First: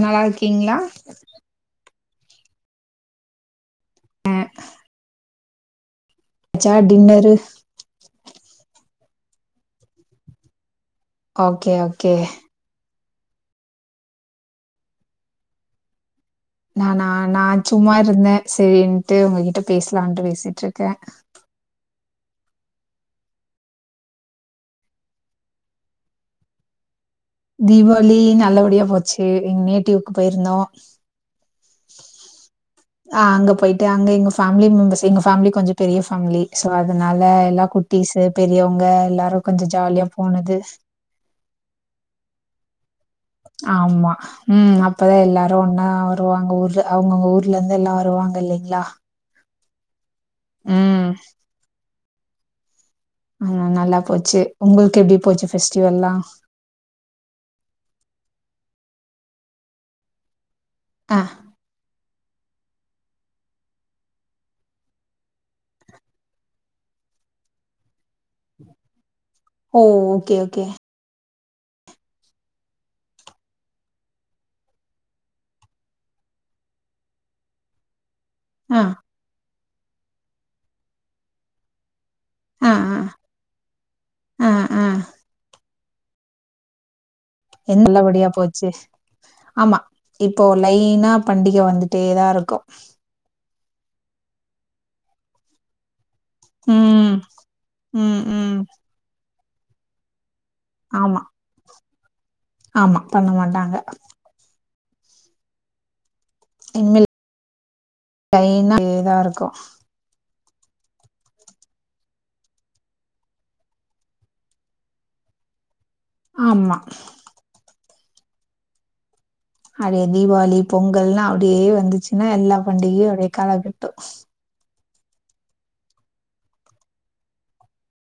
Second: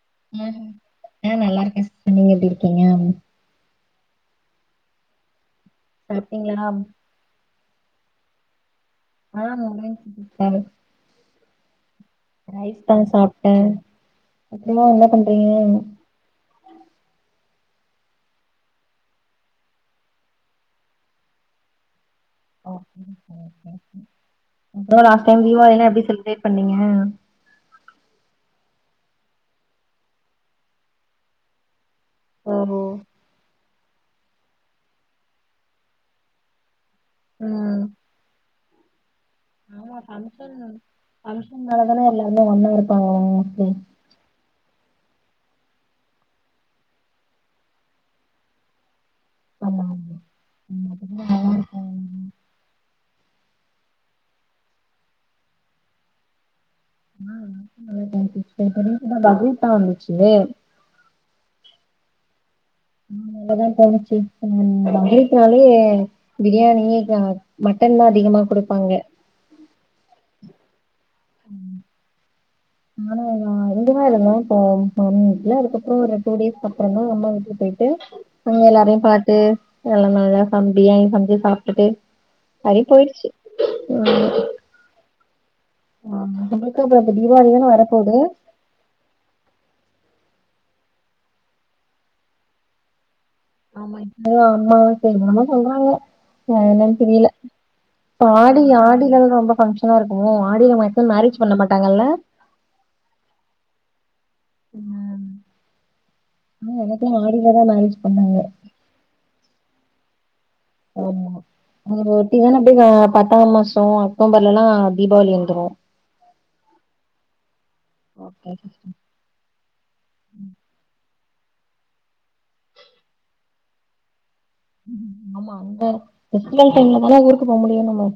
நல்லா இருக்கீங்களா ஆஹ் நல்லா இருக்கேன் சிஸ்டர் நீங்க எப்படி இருக்கீங்க ஆ சாப்ட்டீங்களா [unintelligible] ஆஹ் முடிஞ்சு சிஸ்டர் ஓகே ஓகே இப்பதான் சாப்ட்டேன் அப்பறமா என்ன பண்றீங்க நானா ந சும்மா இருந்தேன் சரின்ட்டு உங்ககிட்ட பேசலான்ட்டு பேசிட்டுருக்கேன் ஓகே அப்பறம் லாஸ்ட் டைம் தீபாளிலாம் எப்டி செலபரேட் பண்ணீங்க தீபாவளி நல்லபடியா போச்சு எங்க நேட்டிவ்க்கு போயிருந்தோம் ஓ ஆ அங்க போயிட்டு அங்க எங்க ஃபேம்லி மெம்பர்ஸ் எங்க ஃபேம்லி கொஞ்சொ பெரிய ஃபேம்லி ஸொ அதுனால எல்லா ம் குட்டீஸு பெரியவ்ங்க எல்லாரு கொஞ்சோ ஆமா ஜாலியா போனது ஃபங்க்ஷன்னால ஃபங்க்ஷன்னால தான எல்லாருமே ஒண்ணா இருப்பாங்க மோஸ்ட்லி ஆமா ம் அப்பதா எல்லாரு ஒன்னா வருவாங்க ஊர்ல அவ்ங்கவ்ங்க ஊர்லருந்து எல்லா வருவாங்க இல்லெங்ளா ஆமா ஆமா [inaudible] ஆ ந நல்லா போச்சி உங்கள்க்கு எப்டி போச்சி ஃபெஸ்ட்டிவெல்லா ஆ [inaudible] இப்ப ரீசன்ட்டா பக்ரீத்தா வந்துச்சி அ நல்லதா போனுச்சி ஆ பக்ரீத்னாலே பிரியாணி ஆ மட் டன்தா அதிகமா குடுப்பாங்க ஓ ஓகே ஓகே ம் ஆனா நா இங்கதா இருந்த இப்போ மாமி வீட்ல இதுக்கப்றோ ஒரு டூ டேஸ்கப்றொந்தா அம்மா வீட்டுக் போய் ட்டு அங்க ஆ, எல்லாரையு பாத்து எல்லா நல்லா அ பியாணி செஞ்சி சாப்ட்டுட்டு ஆ, அடியே போயிட்ச்சி அ ஆ, ஆ, ஆ. ஆ [inaudible] [inaudible] நல்லப் படியா போச்சு ஆமா இப் போ லைனா பண்டிக வந்துட்டேதா இருக்கு ஆமா இப்பயு அம்மாவாச என்னென்னமோ சொல்றாங்க என்னன் ம், புரியில ம், ம். ஆடி ஆடியில ரொம்ப பங்க்ஷனா இருக்கு கு ஆடியில மேக்சிமொ ஆமா, மேரேஜ் பண்ண மாட்டாங்கல்ல ஆமா பண்ண மாட்டாங்க ஆ அ எனக்கு இனிமேல் ஆடியிலதா மேரேஜ் பண்ணாங்க லைனா தான் இருக்கும். ஆமா ஒரு ஒட்டி தான அப்டியே ஆ பத்தாம் மாசொ அக்டோம்பர்லலா தீபாவளி வந்துரு ஆமா ஓகே அதே தீபாவளி பொங்கல்லா அ ப்டியே வந்துச்சுன்னா எல்லா பண்டிகையு அப்டியே கலக்கட்டு ஆமா அந்த ஃபெஸ்டிவெல் டைம்ல தான ஊருக்கு போ முடியு நம்ம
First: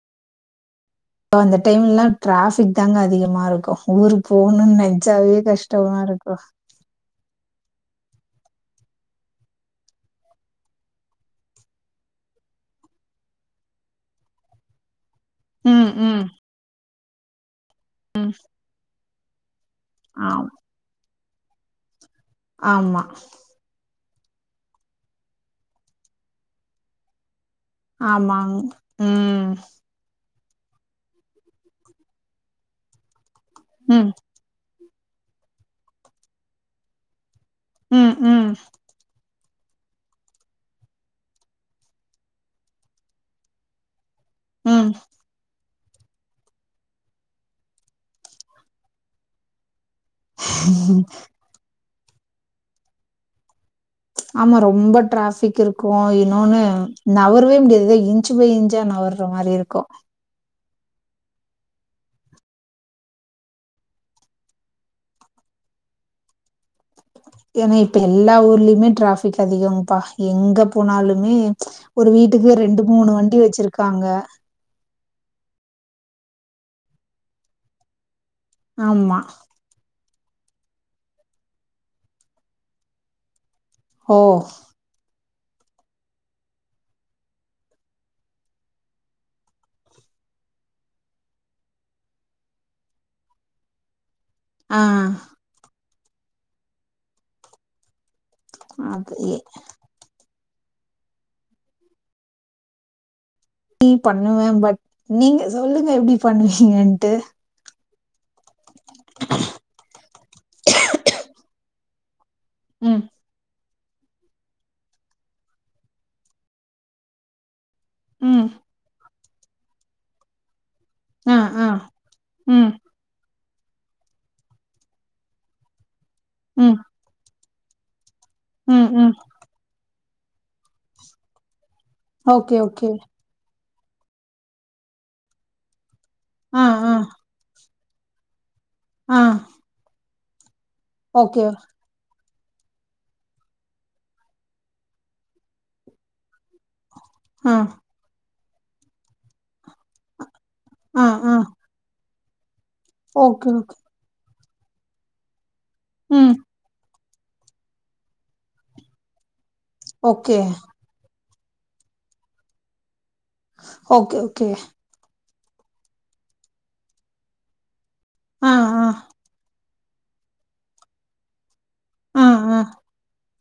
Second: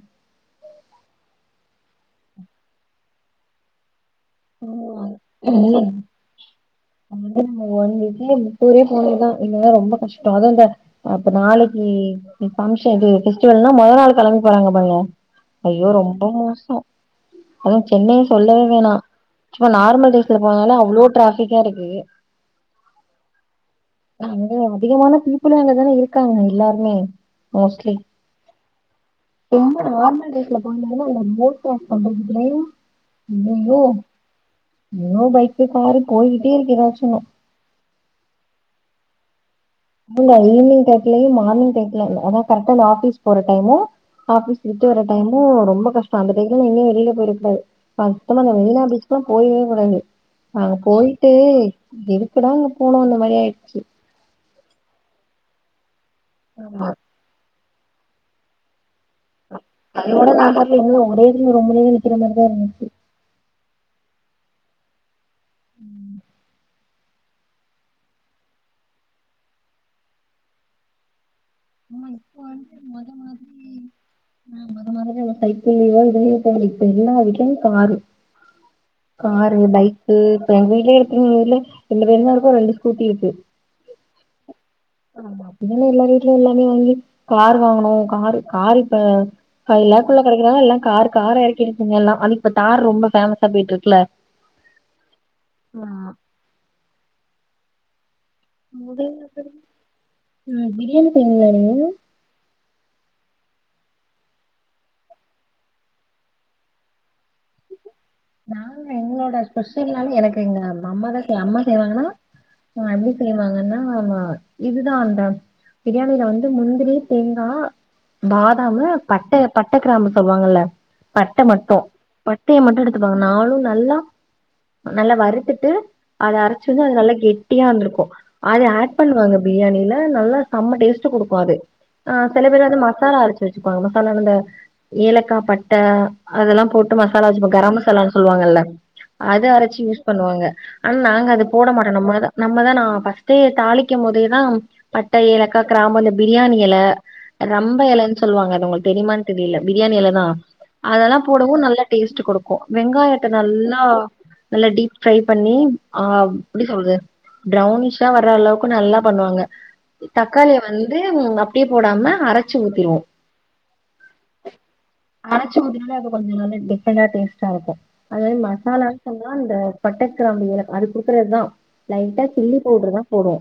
ஒ அந்த டைம்லல்லா ட்ராஃபிக் தாங்க அதிகமா இருக்கு ஊருக் போணுனு ஆமா. நென்ச்சாவே இல்ல, கஷ்டமா இருக்கு வந்து நம்ம வந்துட்டு [unintelligible] போனனுதா இல்லனா ரொம்ப கஷ்டொ அது அந்த அப்ப நாளக்கி கி ஃபங்க்ஷன் இது ஃபெஸ்டிவெல்னா மொதொ நாள் கெளம்பி போறாங்க பாருங்க ஐயோ ம், ம். ரொம்ப மோசொ அதுவு சென்னை சொல்லவே வேணா சுமா நார்மல் டேஸ்ல ஆம், போனாலே அவ்ளோ ட்ராஃபிக்கா இருக்கு ஆமா அங்க அதிகமான பீப்புளே அங்கதான இருக்காங்க எல்லார்மே மோஸ்ட்லீ ஆமாங். ம், ரொம்ப நார்மல் டே ஸ்ல போனாலுமே அங்க [unintelligible] பக்கத்லையு ஐயையோ ம், இன்னு பைக்கு காரு போய்க்கிட்டே இருக்கு ஏதாச்சு ஒன்னு ம் ம் இல்ல ஈவ்னிங் டயத்துலயு மார்னிங் டயத்துல அத் அதா கரெக்ட்டா நா ஆஃபிஸ் போற டைமு ஆஃபிஸ் ம். விட்டு வர்ற டைமு ரொம்ப கஷ்டொ அந்த டைம்ல எங்கியு வெளியில போய்றக் கூடாது [unintelligible] அந்த மெரினா பீச்சுக்குலா போய்றவே கூடாது அங்கப் போயிட்டு எதுக்குடா அங்க போனோன்ன மாரி ஆயிட்ச்சி ஆமா ரொம்ப ட்ராஃபிக் இருக்கு இன்னொன்னு ஆமா. நவ்ரவே முடியாது எதோ இஞ்ச்சு பை இஞ்ச்சா நவர் ற மாரி இருக்கு கெ இன்னு ஒரே இதுலயே ரொம்ப நேரொ நிக்கிற மாரிதா இருந்துச்சி ம் ஏனா இப்ப எல்லா ஊர்லயுமே டிராஃபிக் அதிகங்கப்பா எங்க போனாலுமே ஆனா ஒரு இப்ப வீட்டுக்கு வந்து ரெண்டு மூணு வண்டி வெச்சிருக்காங்க எங்க [unintelligible] சைக்கிள்ளா இருந்ததுபா இப்ப எல்லா வீட்லயு காரு ஆமா. காரு பை கு இப்ப எங்க விட்லேயு இருக்கு [unintelligible] ரெண்டு பெரு தா இருக்கோ ரெண்டு ஸ்கூட்டி இருக்கு ஒ ஆமா அப்டித்தானே எல்லா வீட்டுலயு எல்லாமே வாங்கி கார் வாங்கணோ கார் கார் இப்ப ஃபைவ் லாக்குல்ல கெடைக்கிறனால எல்லா கார் கார் எறக்கிச்சிங்க எல்லா அது இப்ப தார் ரொம்ப ஃபேமஸா போயிட்ருக்குல ஆ யா அது முதல்ல எ செஞ்சது ம் பிரியாணி பண்ணீங்களா நிங்க ம் பண்ணுவே பட் நீங்க சொல்லுங்க எப்டி பண்ணுவீங்கன்ட்டு நாங்க எங்களோட ஸ்பெஷல்னால எனக்கு எங்க அம்மாதா செய்வா அம்மா செய்வாங்கன்னா ஆ ம், எப்டி செய்வாங்கன்னா ஆமா ஆமா இதுதா அந்த பிரியாணியில வந்து முந்திரி தேங்கா ம், பாதாமு பட்ட பட்ட கிராம்பு சொல்லுவாங்கல்ல ஆ, பட்ட ஆ, மட்டோ பட்டைய ம், மட்டு எடுத் அந்த நாலு நல்லா நல்லா வறுத்துட்டு அத ம், அரச்சது நல்லா கெட் டியா வந்திருக்கு அது ம், ஆட் ம். பண்ணுவாங்க பிரியாணில நல்லா செம்ம டேஸ்ட் கொடுக்கு அது ஆ சில ஓகே, பேர் வந்து ஓகே. மசாலா அறச்சு வச்சுக்குவாங்க மசாலானா இந்த ஏலக்கா பட்ட அதெல்லா ஆ, போட்டு ஆ, மசாலா வச்சுப்போ கரம் மசாலான்னு சொல்லுவாங்கல்ல ஆ. அத அரச்சு யூஸ் பண்ணுவாங்க ஆனா நாங்க அது ஓகே. போட மாட்டோ நம்மளதா நம்மதா நா ஃபர்ஸ்ட்டே தாளிக்கும் போதேதா பட்ட ஏலக்கா கிராமு அந்த பிரியாணி எல ஆ, ரம்ப எலைன்னு சொல்லுவாங்க அது உங்களுக்கு தெரியுமான்னு தெரியல பிரியாணி எலதா ஆ, அதெல்லா ஆ. போடவு நல்லா டேஸ்ட்டு வெங்காயத்த ஓகே, ஓகே. நல்லா நல்லா டீப் ஃப்ரை பண்ணி அ ம். எப்டி சொல்றது ப்ரவுனிஷா வர்ற அளவுக்கு நல்லா பண்ணுவாங்க ஓகே. தக்காளிய வந்து ம அப்டியே போடாம அரச்சு ஊத்திருவோ ஓகே, ஓகே. அரச்சு ஊத்திட்டா அது கொஞ்ச நல்லா டிஃப்ரெண்டா டேஸ்ட்டா இருக்கு அதாது ஆ ஆ மசாலா சொன்னா அந்த பட்டக் கிராம்பு ஏலக் அது குடுக்கறதுதா லைட்டா ஆ சில்லி ஆ பவுடர் தா போடுவோ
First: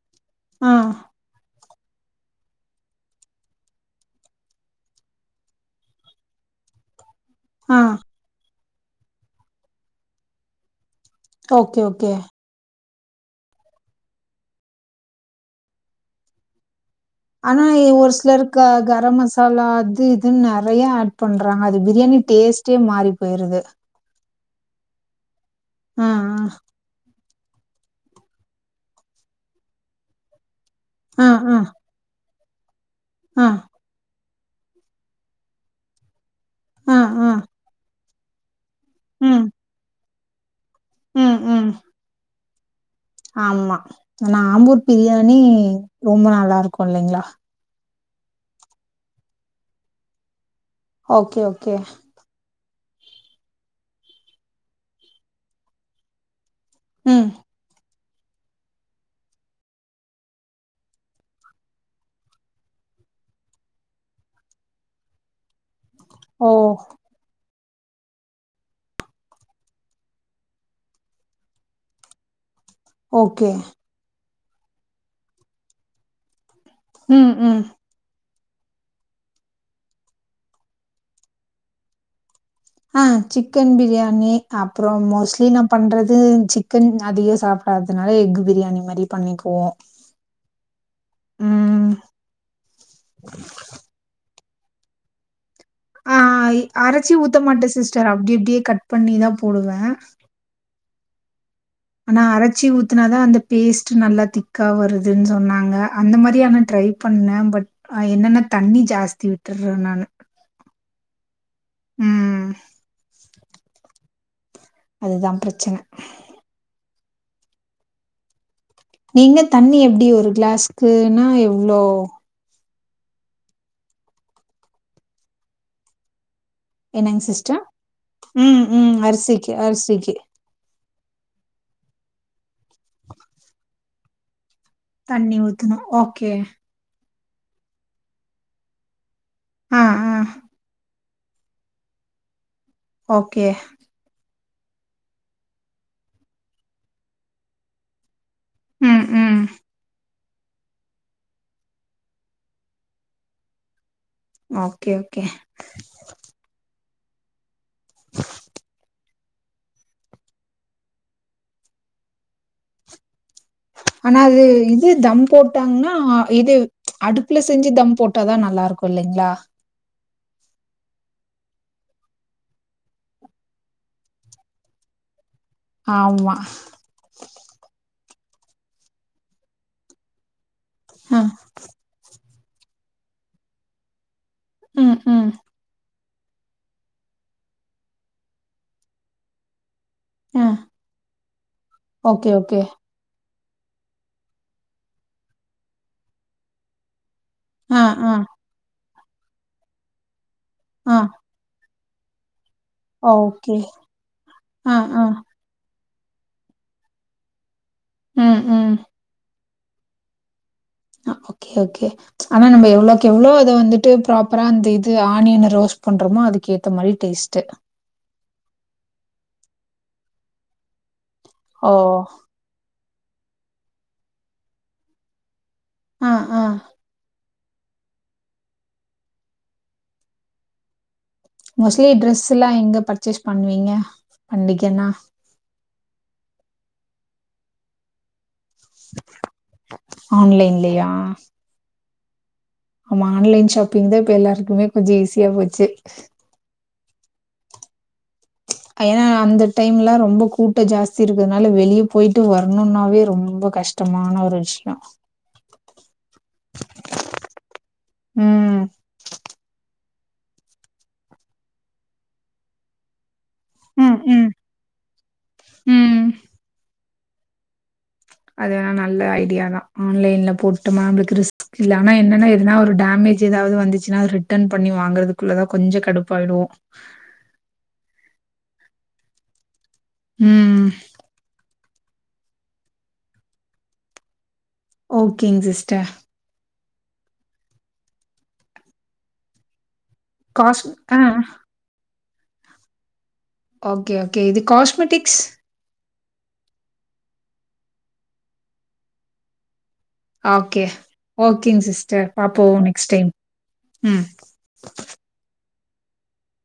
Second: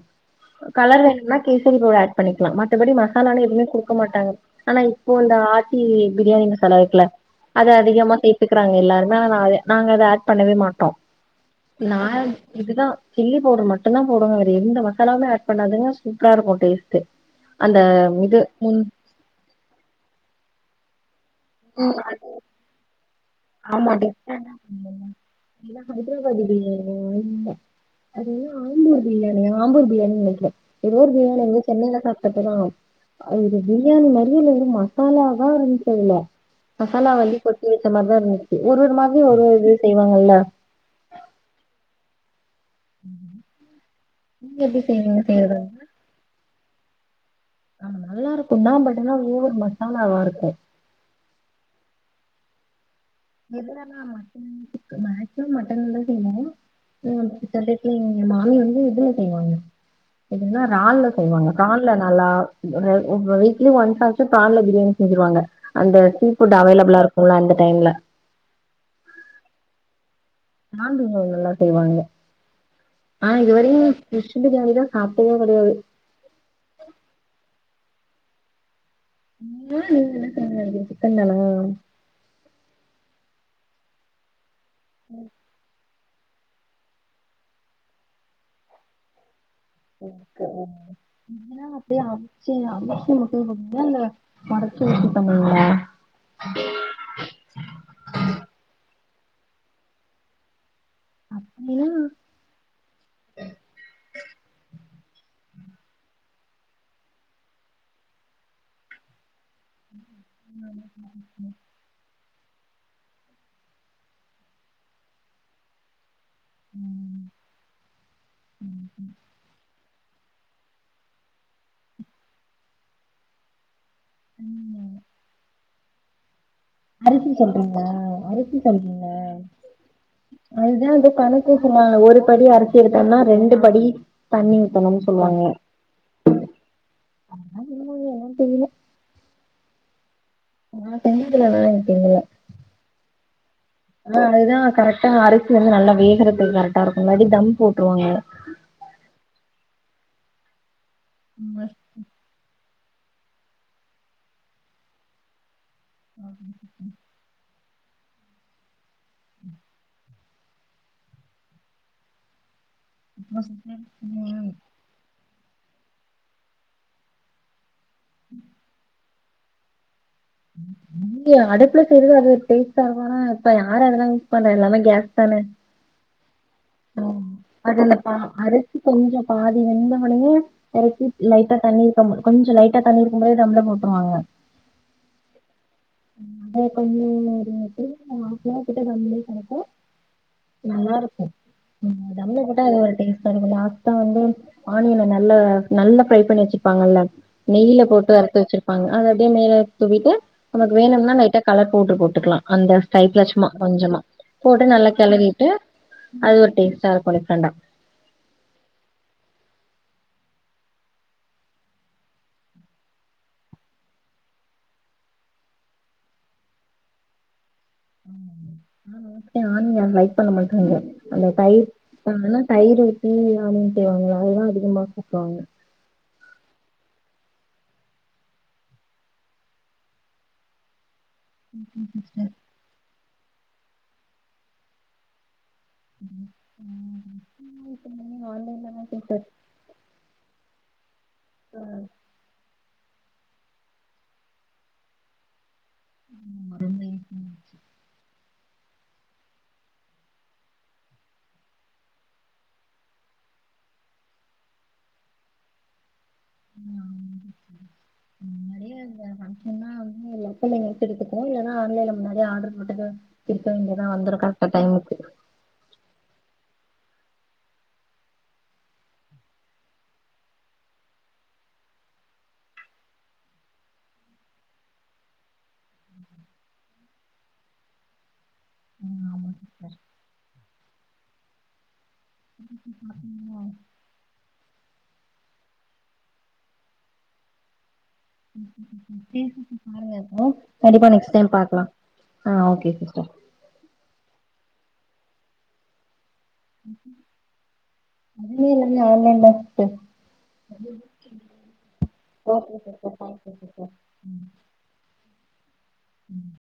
ஆ கலர் வேணுனா கே ஸரி தூளு பண்ணிக்குலா மத்தபடி மசாலானு எதுவுமே குடுக்க மாட்டாங்க ஆனா இப்போ இந்த ஆச்சி பிரியாணி மசா செல வீட்ல க்ஷ அத ஆ அதிகமா சேத்துகிறாங்க எல்லாருமே அத நாங்க அத அட் பண்ணவே மாட்டோ ஓகே நா ஓகே இதுதா சில்லி பவுடர் மட்டுதா போடுவோ வேற எந்த மசாலாவுமே அட் பண்ணாதுன்னா சூப்பரா இருக்கோ டேஸ்ட் ஆனா எ ஒரு சிலருக்கு கரம் மசாலா அது இதுன்னு நறையா ஆட் பண்றாங்க அது பிரியாணி டேஸ்ட்டே மாறி போயிருது [inaudible] ஆ ஹைதரபாத் பிரியாணி ஆமா அது ஆம்பூர் பிரியாணி ஆம்பூர் பிரியாணின்னு நனக்கிற ஏதோ ஒரு ஆ பிரியாணி ஆ வந்து சென்னையில சா ட அப்பறோ ஆ அது ஆ பிரியாணி மாரியே இல்ல வெரு மசாலாதா இருந்துச்சு அதுல ஆ மசாலா ஆ வந்து கொட்டி வெச்ச மாரிதா இருந்துச்சு ஒரு ஒரு மாதிரி ஒரு ம் ஒரு இது செய்வாங்கல்ல ம் ம் ஆமா எனா நீங்க எப்டி ஆம்பூர் செய்வீங்க பிரியாணி செய்றது ரொம்ப நல்லா இருக்கோ இல்லைங்களா ஆ நல்லா இருக்கோதா பட் அனா ஒவர் மசாலாவா இருக்கு ஓகே ஓகே எதுலனா மட்டனா சிக்கன் மேக்சிமம் மட்டன்லதா செய்வாங்க இல்ல ஏ ம் சிக்கன்லயே செய்வாங்க நா வந்து இதுல செய்வாங்க எதுனா ரான்ல செய்வாங்க ப்ரான்ல நல்லா ஒரு ஒரு வீக்லி ஒன்ஸ் ஆச்சி ப்ரான்ல பிரியாணி செஞ்சருவாங்க அந்த சீ ஓ ஃபுட் அவைலபிளா இருக்குல அந்த டைம்ல நான் வெஜ் அவுங்க நல்லா செய்வாங்க நா ஓகே இது வரையு [unintelligible] பிரியாணி லா சாப்ட்டதே கெடையாது ம் ம் [inaudible] என்ன சொன்ன சிக்கன் தானா ஹா சிக்கன் பிரியாணி அப்றோ மோஸ்லி நா பண்றது ந்து சிக்கன் அதிகோ சாப்டாதுனால எக்கு பிரியாணி மாரி பண்ணிக்க எக்கா எக்குனா ம் அப்டே அவுச்சு அவுச்சி [unintelligible] இல்ல ஒடச்சி ஊத்தி பண்ணுவியா ஆ ய் அரைச்சி ஊத்த மாட்ட சிஸ்டர் அப்டி அப்டியே கட் பண்ணிதா போடுவ அம் ஆனா அரைச்சி ஊத்துனாதா அந்த பேஸ்ட் நல்லா திக்கா வருதுன் சொன்னாங்க அ அந்த மாரி ஆனா ட்ரை பண்ண பட் என்னன்னா தண்ணி ஜாஸ்தி விட்டுர்ற நானு ம் அதுதா ப்ரச்சன இல்லனா நீங்க தண்ணி எப்டி ஒரு கிளாஸ்க்குனா இவ்ளோ உம் என்னங்க அரிசி சிஸ்டர் சொல்றிங்ளா அரிசி ம் ம் சொல்றிங்கள அரிசிக்கு அரிசிக்கு அதுதா கல த்துகுமா ஒரு படி அரிசி எடுதிங்னா ரெண்டு படி தண்ணி ஊ தண்ணி ஊத்ணு ஓகே அதுதா [unintelligible] தெரில ஆ ஆ ஆ [unintelligible] இருக்கிங்கள ஓகே அதுதா கரெக்டா அரிசி வந்து நல்லா வேகறத்துக்கு கரெக்டா இருக்கோ இல்லாட்டி தம் போட்ருவங்க ம் ம் [unintelligible] ஓகே ஓகே ஹா ம் ம் ஆனா அது இது தம் போட்டாங்னா இது அடுப்புல செஞ்சு தம் போட்டாதா நல்லா இருக்கு இல்லைங்ளா இல்லியே அடுப்புல செய்றது அது ஒரு டேஸ்ட்டாருக்கு ஆனா இப்ப யாரு அதெல்லா யுஸ் பண்றா எல்லாமே கேஸ் தான ஆம்மா ஆ அரிசி கொஞ்சோ பாதி வெந்தவோடனே பேரட்டி ஆ லைட்டா தண்ணி ஊத்த கொஞ்சோ லைட்டா தண்ணி இருக்கும்போதே தம்ல போட்ருவாங்க ம் ம் [inaudible] ஆ நல்லாருக்கு ஓகே தம்ல ஓகே போட்டா அது ஒரு டேஸ்ட் சரி இப்ப லாஸ்டா வந்து ஆனியன நல்லா நல்லா ஃப்ரை பண்ணி வச்சிருப்பாங்கல்ல ஆ நெய்ல போட்டு ஆ வறுத்து வச்சிருப்பாங்க அத அப்டே மேல தூவிட்டு நமக்கு ஆ வேணும்னா லைட்டா கலர் போவுட்ரு போட்டுக்கலா அந்த சைய்ட்ல சும்மா ஓகே கொஞ்சமா போட்டு ஆ நல்லா ஆ கெளறிட்டு அது ஒரு டேஸ்ட்டாருக்கு டிஃப்ரண்ட்டா ம் ம் ஆ, ஓகே ஓகே ஆனா நம எவ்ளோக் எவ்ளோ இத வந்துட்டு ப்பாப்பரா அந்த இது ஆனியன ரோஸ்ட் பண்றமோ அதுக்கேத்த மாரி டேஸ்ட்டு ம் ம் [inaudible] ஆனியன லைக் பண்ண மாட்டாங்க அந்த தயிர் ஓ ஆனா தயிர் உத்தி ஆனியன் செய்வாங்கல அவங்க தா அதிகமா சாப்டுவாங்க ஆ ஆ மோஸ்ட்லி டிரெஸ் எல்லா எங்க பர்ச்சேஸ் பண்ணுவீங்க பண்டிகன்னா ஆன்லைன்ல தா சிஸ்டர் ஆன்லைன்லையா உ நம்ம ஆன்லைன் ஷாப்பிங் தா இப்ப எல்லாருக்குமே கொஞ்சம் ஈஸியா போச்சு ம் ஆன்லைன் தா ஏன்னா அந்த டைம்ல ரொம்ப கூட்டோ ஜாஸ்தி இருக்குறதுனால வெளிய போயிட்டு வரணும்னாவே ரொம்ப கஷ் டமான ஒரு விஷயோ ம் அம் ம் முன்னாடியே இந்த ஃபங்ஷன்னா லோக்கல்ல எங்கயாச்சு எடுத்துக்கோ இல்லன்னா ஆன்லைன்ல முன்னாடியே ஆர்டர் போட்டது இப்ப இங்கதா ம் வந்துருக்கு ம் கரெக்ட் டைமுக்கு ம் அது வேணா நல்ல ஐடியா தா ஆன்லைன்ல போட்டு நமளுக்கு ரிஸ்க் இல்ல ஆனா என்னன்ன எதனா ஒரு டேமே மேஜ் ஏதாவது வந்துச்சுன்னா ரிட்டன் பண்ணி வாங்கறதுக்குள்ளதா கொஞ்சோ கடுப்பாயிடுவோ [inaudible] ஆமா சிஸ்டர் ம் [unintelligible] ஓகேங்க சிஸ்டர் [unintelligible] பாருங்க காஸ் கண்டிப்பா ஆ நெக்ஸ்ட் டைம் பாக்கலா ஆ ஓகே சிஸ்டர் ஓகே ஓகே இது காஸ்மெட்டிக்ஸ் அதுமே எல்லாமே ஆன்லைன் தா சிஸ்டர் ஓகே ஓகேங்க சிஸ்டர் பாப்போ okay next sister time thank you sister ம் [inaudible] ம்